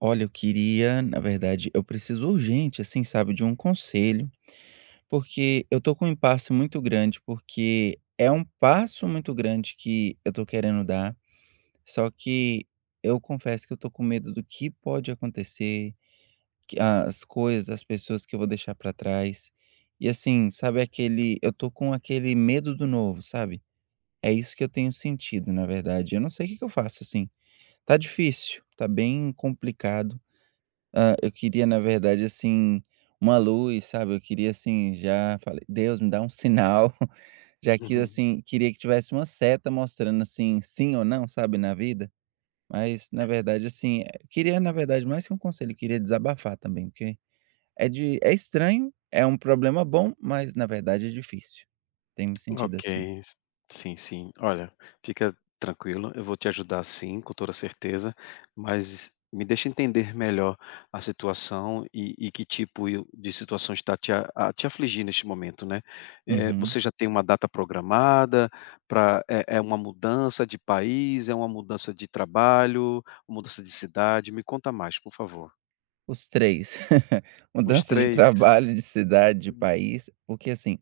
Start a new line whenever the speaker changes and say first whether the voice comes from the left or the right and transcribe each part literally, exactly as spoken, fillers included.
right: Olha, eu queria, na verdade, eu preciso urgente, assim, sabe, de um conselho, porque eu tô com um impasse muito grande, porque é um passo muito grande que eu tô querendo dar, só que eu confesso que eu tô com medo do que pode acontecer, que as coisas, as pessoas que eu vou deixar pra trás. E assim, sabe aquele, eu tô com aquele medo do novo, sabe? É isso que eu tenho sentido, na verdade. Eu não sei o que que eu faço, assim. Tá difícil, tá bem complicado. Ah, eu queria, na verdade, assim, uma luz, sabe? Eu queria, assim, já falei: "Deus, me dá um sinal". Já quis,
left: Uhum.
right: assim, queria que tivesse uma seta mostrando, assim, sim ou não, sabe, na vida. Mas, na verdade, assim, eh, queria, na verdade, mais que um conselho, queria desabafar também, porque é de é estranho, é um problema bom, mas, na verdade, é difícil. Tem me sentido
left: Ok,
right: assim.
left: s- sim, sim. Olha, fica tranquilo, eu vou te ajudar sim, com toda certeza, mas me deixa entender melhor a situação e, e que tipo eu- de situação está te, a, a- te afligir neste momento, né? Eh,
right: Uhum.
left: você já tem uma data programada para é, é uma mudança de país, é uma mudança de trabalho, uma mudança de cidade? Me conta mais, por favor.
right: Os três.
left: Os
right: Mudança de
left: três?
right: trabalho, de cidade, de país, porque assim,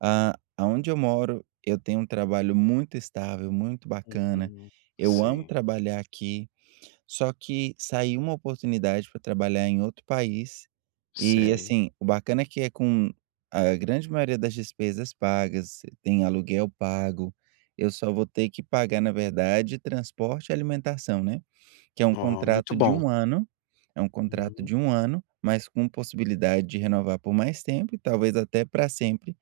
right: ah, aonde eu moro, eu tenho um trabalho muito estável, muito bacana.
left: Hum,
right: Eu amo
left: sim,
right: trabalhar aqui, só que saiu uma oportunidade para trabalhar em outro país. E
left: sei.
right: assim, o bacana é que é com a grande maioria das despesas pagas, tem aluguel pago. Eu só vou ter que pagar, na verdade, transporte e alimentação, né? Que é um
left: Oh, muito
right: contrato de
left: bom.
right: um ano, é um contrato de um ano, mas com possibilidade de renovar por mais tempo e talvez até para sempre.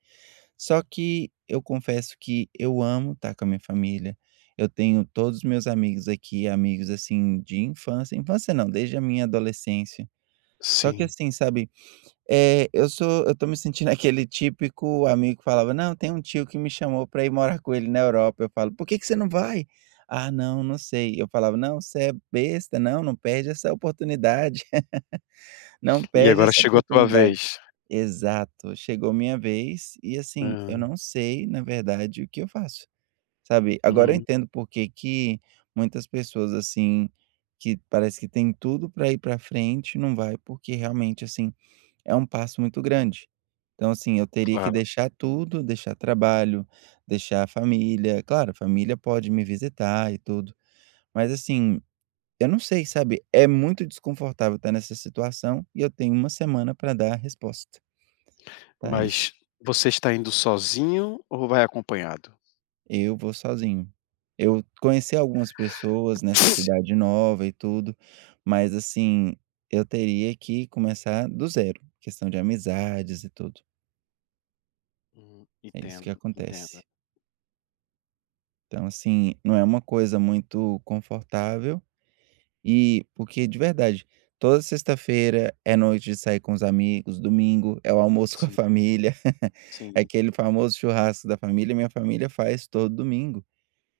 right: Só que eu confesso que eu amo estar com a minha família. Eu tenho todos os meus amigos aqui, amigos assim de infância, infância não, desde a minha adolescência. Só que
left: Sim.
right: assim, sabe, eh, eu sou eu tô me sentindo aquele típico amigo que falava: "Não, tem um tio que me chamou pra ir morar com ele na Europa". Eu falo: "Por que que você não vai?". "Ah, não, não sei". Eu falava: "Não, você é besta, não, não perde essa oportunidade, não
left: E
right: perde
left: agora
right: essa
left: chegou a tua
right: oportunidade".
left: vez.
right: Exato, chegou minha vez e, assim, eu
left: Hã,
right: não sei, na verdade, o que eu faço, sabe. Agora eu
left: hum,
right: entendo por que que muitas pessoas, assim, que parece que tem tudo para ir para frente, não vai, porque realmente, assim, é um passo muito grande. Então, assim, eu teria que
left: claro.
right: deixar tudo, deixar trabalho, deixar a família, claro, a família pode me visitar e tudo, mas, assim, eu não sei, sabe, é muito desconfortável estar nessa situação e eu tenho uma semana para dar a resposta, tá isso.
left: Mas você está indo sozinho ou vai acompanhado?
right: Eu vou sozinho. Eu conheci algumas pessoas nessa cidade nova e tudo, mas assim, eu teria que começar do zero, questão de amizades e tudo.
left: Hum,
right: É isso que
left: entendo, entendo.
right: acontece. Então, assim, não é uma coisa muito confortável e porque de verdade, toda sexta-feira é noite de sair com os amigos, domingo é o almoço com a
left: Sim,
right: família,
left: sim.
right: aquele famoso churrasco da família, minha família faz todo domingo.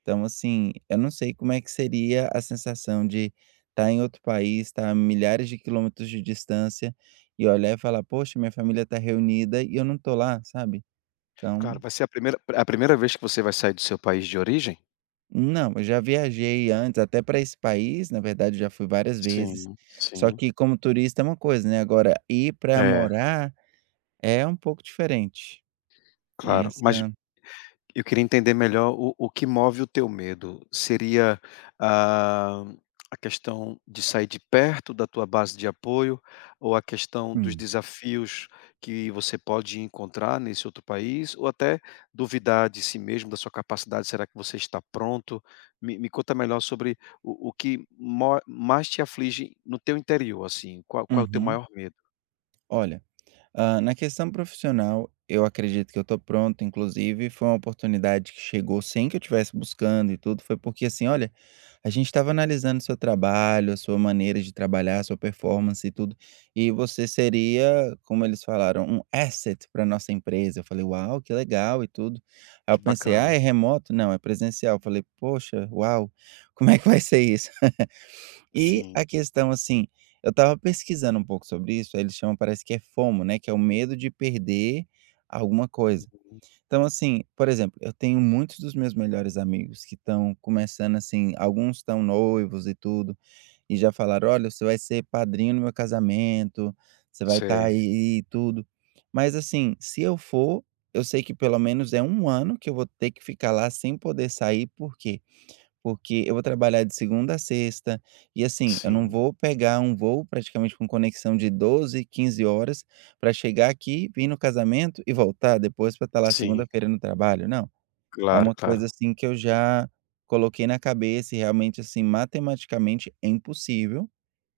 right: Então, assim, eu não sei como é que seria a sensação de estar em outro país, estar a milhares de quilômetros de distância e olhar e falar: "Poxa, minha família está reunida e eu não estou lá", sabe. Então,
left: Claro, vai ser a primeira a primeira vez que você vai sair do seu país de origem?
right: não, eu já viajei antes até para esse país, na verdade, já fui várias vezes,
left: Sim,
right: só
left: sim.
right: que como turista é uma coisa, né, agora ir para
left: É,
right: morar é um pouco diferente. Tem
left: claro.
right: essa.
left: Mas Eu queria entender melhor o o que move o teu medo. Seria, ah, a questão de sair de perto da tua base de apoio ou a questão dos
right: Hum,
left: desafios que você pode encontrar nesse outro país ou até duvidar de si mesmo, da sua capacidade, será que você está pronto? Me me conta melhor sobre o o que mo mais te aflige no teu interior, assim, qual qual é o teu
right: uhum.
left: maior medo?
right: Olha, ah, na questão profissional, eu acredito que eu tô pronto, inclusive foi uma oportunidade que chegou sem que eu estivesse buscando e tudo, foi porque assim, olha, a gente estava analisando seu trabalho, a sua maneira de trabalhar, a sua performance e tudo, e você seria, como eles falaram, um asset para nossa empresa. Eu falei, uau, que legal e tudo. Aí eu
left: Que
right: pensei, ah, é
left: bacana.
right: remoto? Não, é presencial. Eu falei, poxa, uau, como é que vai ser isso? E
left: Sim.
right: a questão, assim, eu estava pesquisando um pouco sobre isso, aí eles chamam, parece que é FOMO, né, que é o medo de perder alguma coisa.
left: Uhum.
right: Então, assim, por exemplo, eu tenho muitos dos meus melhores amigos que estão começando assim, alguns estão noivos e tudo, e já falaram: "Olha, você vai ser padrinho no meu casamento, você vai estar
left: Sei.
right: aí e tudo". Mas assim, se eu for, eu sei que pelo menos é um ano que eu vou ter que ficar lá sem poder sair, por quê? Porque eu vou trabalhar de segunda a sexta, e assim, eu não
left: Sim.
right: vou pegar um voo praticamente com conexão de doze, quinze horas para chegar aqui, vir no casamento e voltar depois para estar lá
left: Sim.
right: segunda-feira no trabalho, não. É
left: Claro,
right: uma
left: claro.
right: coisa assim que eu já coloquei na cabeça e realmente assim, matematicamente é impossível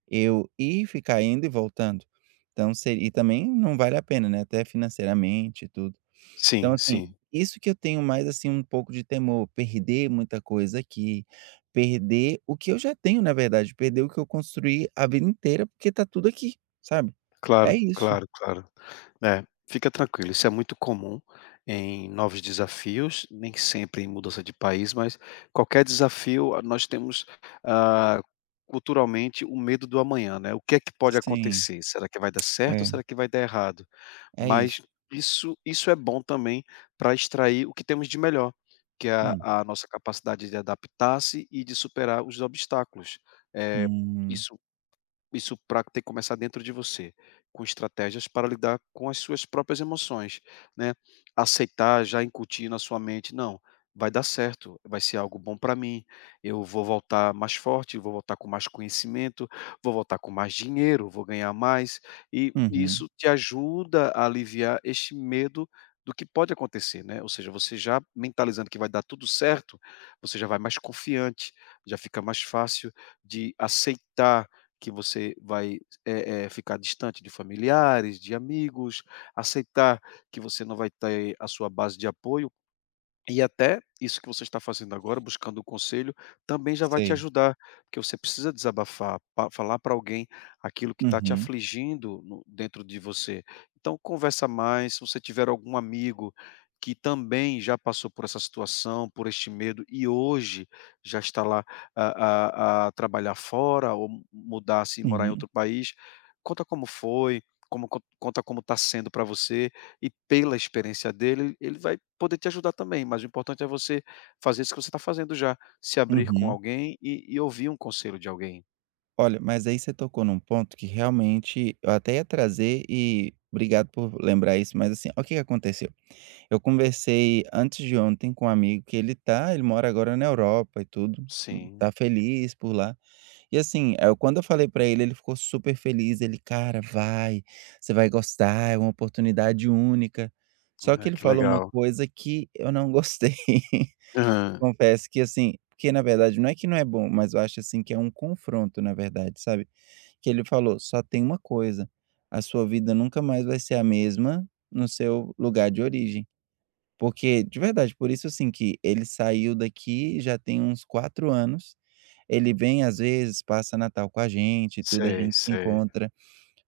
right: eu ir, ficar indo e voltando. Então seria e também não vale a pena, né, até financeiramente e tudo. Então,
left: Sim,
right: assim,
left: sim.
right: isso que eu tenho mais, assim, um pouco de temor, perder muita coisa aqui, perder o que eu já tenho, na verdade, perder o que eu construí a vida inteira, porque tá tudo aqui, sabe. É
left: Claro,
right: isso.
left: claro, claro. É, fica tranquilo, isso é muito comum em novos desafios, nem sempre em mudança de país, mas qualquer desafio, ah, nós temos, ah, culturalmente o medo do amanhã, né, o que é que pode
right: Sim,
left: acontecer? Será que vai dar certo ou
right: é,
left: será que vai dar errado?
right: é isso.
left: Mas isso isso é bom também para extrair o que temos de melhor, que é a
right: Hum,
left: a nossa capacidade de adaptar-se e de superar os obstáculos. É
right: hum,
left: isso. Isso pra tem que começar dentro de você, com estratégias para lidar com as suas próprias emoções, né. Aceitar, já incutir na sua mente: "Não, vai dar certo, vai ser algo bom para mim, eu vou voltar mais forte, vou voltar com mais conhecimento, vou voltar com mais dinheiro, vou ganhar mais", e
right: uhum,
left: isso te ajuda a aliviar este medo do que pode acontecer, né. Ou seja, você já mentalizando que vai dar tudo certo, você já vai mais confiante, já fica mais fácil de aceitar que você vai, eh eh, ficar distante de familiares, de amigos, aceitar que você não vai ter a sua base de apoio e até isso que você está fazendo agora, buscando o conselho, também já vai te
right: sei.
left: ajudar, porque você precisa desabafar, pa- falar para alguém aquilo que está te
right: Uhum,
left: afligindo no- dentro de você. Então, conversa mais. Se você tiver algum amigo que também já passou por essa situação, por este medo, e hoje já está lá a, a- a trabalhar fora, ou mudar-se e morar em
right: uhum,
left: outro país, conta como foi, como, co- conta como está sendo para você e pela experiência dele, ele vai poder te ajudar também, mas o importante é você fazer isso que você está fazendo já, se abrir com
right: uhum.
left: alguém e e ouvir um conselho de alguém.
right: Olha, mas aí você tocou num ponto que realmente eu até ia trazer e obrigado por lembrar isso, mas, assim, olha o que que aconteceu. Eu conversei antes de ontem com um amigo que ele tá ele mora agora na Europa e tudo, hum,
left: Sim.
right: tá feliz por lá. E assim, eh, quando eu falei pra ele, ele ficou super feliz, ele: "Cara, vai, você vai gostar, é uma oportunidade única". Só que
left: Ah,
right: ele
left: que
right: falou uma
left: legal.
right: coisa que eu não gostei.
left: Aham.
right: Confesso que assim porque na verdade não é que não é bom, mas eu acho assim que é um confronto na verdade, sabe. Que ele falou: "Só tem uma coisa, a sua vida nunca mais vai ser a mesma no seu lugar de origem". Porque, de verdade, por isso assim que ele saiu daqui já tem uns quatro anos, ele vem às vezes, passa Natal com a gente e tudo, a
left: Sei,
right: gente se
left: sei.
right: encontra,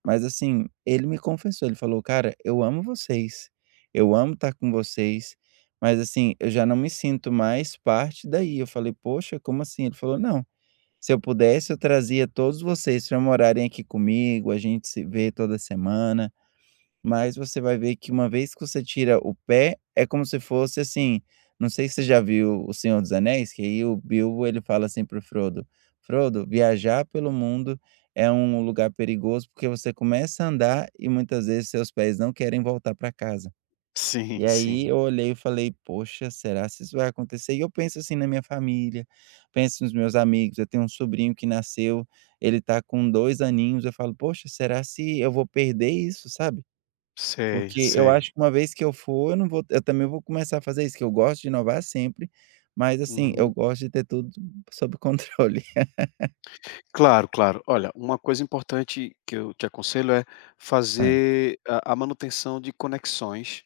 right: mas assim, ele me confessou, ele falou: "Cara, eu amo vocês, eu amo estar com vocês, mas assim, eu já não me sinto mais parte daí". Eu falei: "Poxa, como assim?". Ele falou: "Não, se eu pudesse eu trazia todos vocês pra morarem aqui comigo, a gente se vê toda semana, mas você vai ver que uma vez que você tira o pé, é como se fosse assim, não sei se você já viu O Senhor dos Anéis, que aí o Bilbo ele fala assim pro Frodo: "Frodo, viajar pelo mundo é um lugar perigoso, porque você começa a andar e muitas vezes seus pés não querem voltar para casa". E
left: Sim,
right: aí
left: sim.
right: eu olhei e falei: "Poxa, será se isso vai acontecer?" E eu penso assim na minha família, penso nos meus amigos, eu tenho um sobrinho que nasceu, ele tá com dois aninhos, eu falo: "Poxa, será se eu vou perder isso?", sabe?
left: Sei,
right: Porque eu
left: sei.
right: acho que uma vez que eu for, eu não vou eu também vou começar a fazer isso, que eu gosto de inovar sempre, mas assim, eu
left: Uhum.
right: gosto de ter tudo sob controle.
left: Claro, claro. Olha, uma coisa importante que eu te aconselho é
right: Hã.
left: fazer a a manutenção de conexões,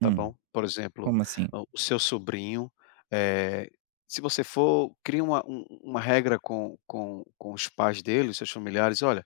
left: tá bom?
right: Hum.
left: Por exemplo,
right: Como assim?
left: o o seu sobrinho, eh, se você for, cria uma um uma regra com com com os pais dele, os seus familiares: "Olha,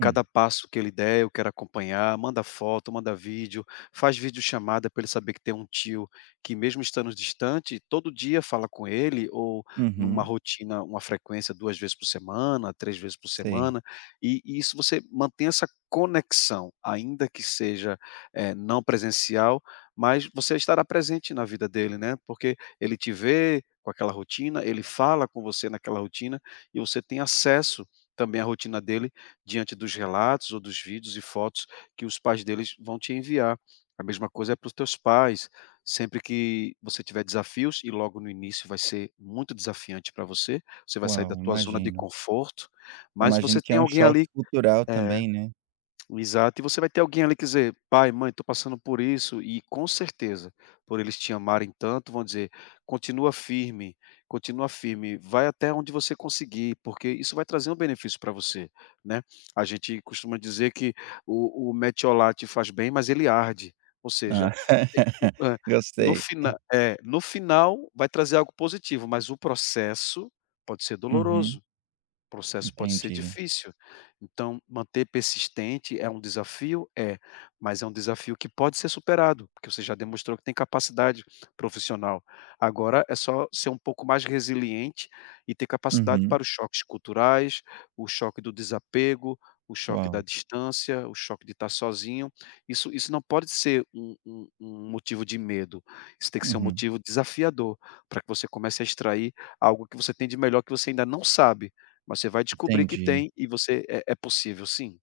left: cada passo que ele der, eu quero acompanhar", manda foto, manda vídeo, faz videochamada para ele saber que tem um tio que mesmo estando distante, todo dia fala com ele ou numa
right: Uhum.
left: rotina, uma frequência duas vezes por semana, três vezes por
right: Sei.
left: semana, e e isso você mantém essa conexão, ainda que seja, eh, não presencial, mas você estará presente na vida dele, né, porque ele te vê com aquela rotina, ele fala com você naquela rotina, e você tem acesso também à rotina dele diante dos relatos ou dos vídeos e fotos que os pais deles vão te enviar. A mesma coisa é para os teus pais. Sempre que você tiver desafios, e logo no início vai ser muito desafiante para você, você vai sair da
right: Uau,
left: tua zona de
right: imagino.
left: conforto,
right: Eu
left: mas
right: imagino
left: você
right: que é
left: tem
right: um
left: alguém
right: choque
left: ali.
right: cultural
left: É,
right: também, né.
left: exato, e você vai ter alguém ali que dizer: "Pai, mãe, estou passando por isso", e com certeza, por eles te amarem tanto, vão dizer: "Continua firme, continua firme, vai até onde você conseguir, porque isso vai trazer um benefício para você", né. A gente costuma dizer que o o metiolate faz bem, mas ele arde, ou seja,
right: Hã.
left: Hã,
right: Eu
left: no
right: sei.
left: fina é, no final vai trazer algo positivo, mas o processo pode ser doloroso.
right: Uhum.
left: O processo pode ser
right: Entendi.
left: difícil. Então, manter persistente é um desafio? É, mas é um desafio que pode ser superado, porque você já demonstrou que tem capacidade profissional. Agora é só ser um pouco mais resiliente e ter capacidade
right: Uhum.
left: para os choques culturais, o choque do desapego, o choque da
right: Uau.
left: distância, o choque de estar sozinho. Isso, isso não pode ser um, um- um motivo de medo. Isso tem que ser um
right: Uhum.
left: motivo desafiador para que você comece a extrair algo que você tem de melhor que você ainda não sabe, mas você vai descobrir que
right: Entendi.
left: tem e você é é possível sim.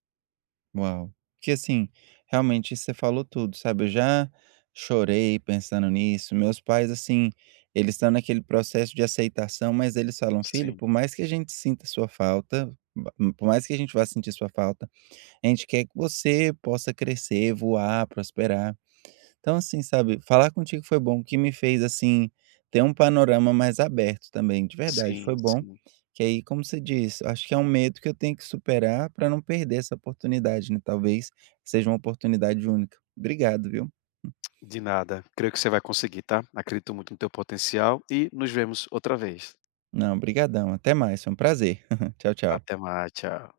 right: Uau. Porque assim, realmente você falou tudo, sabe? Eu já chorei pensando nisso. Meus pais, assim, eles estão naquele processo de aceitação, mas eles falam, filho,
left: Sim,
right: por mais que a gente sinta sua falta, ba- por mais que a gente vá sentir sua falta, a gente quer que você possa crescer, voar, prosperar. Então, assim, sabe, falar contigo foi bom, que me fez, assim, ter um panorama mais aberto também, de verdade,
left: sim,
right: foi bom.
left: sim.
right: Que aí, como você disse, acho que é um medo que eu tenho que superar para não perder essa oportunidade, né? Talvez seja uma oportunidade única. Obrigado, viu?
left: De nada. Creio que você vai conseguir, tá? Acredito muito no teu potencial e nos vemos outra vez.
right: Não, brigadão. Até mais, foi um prazer. Tchau, tchau.
left: Até mais, tchau.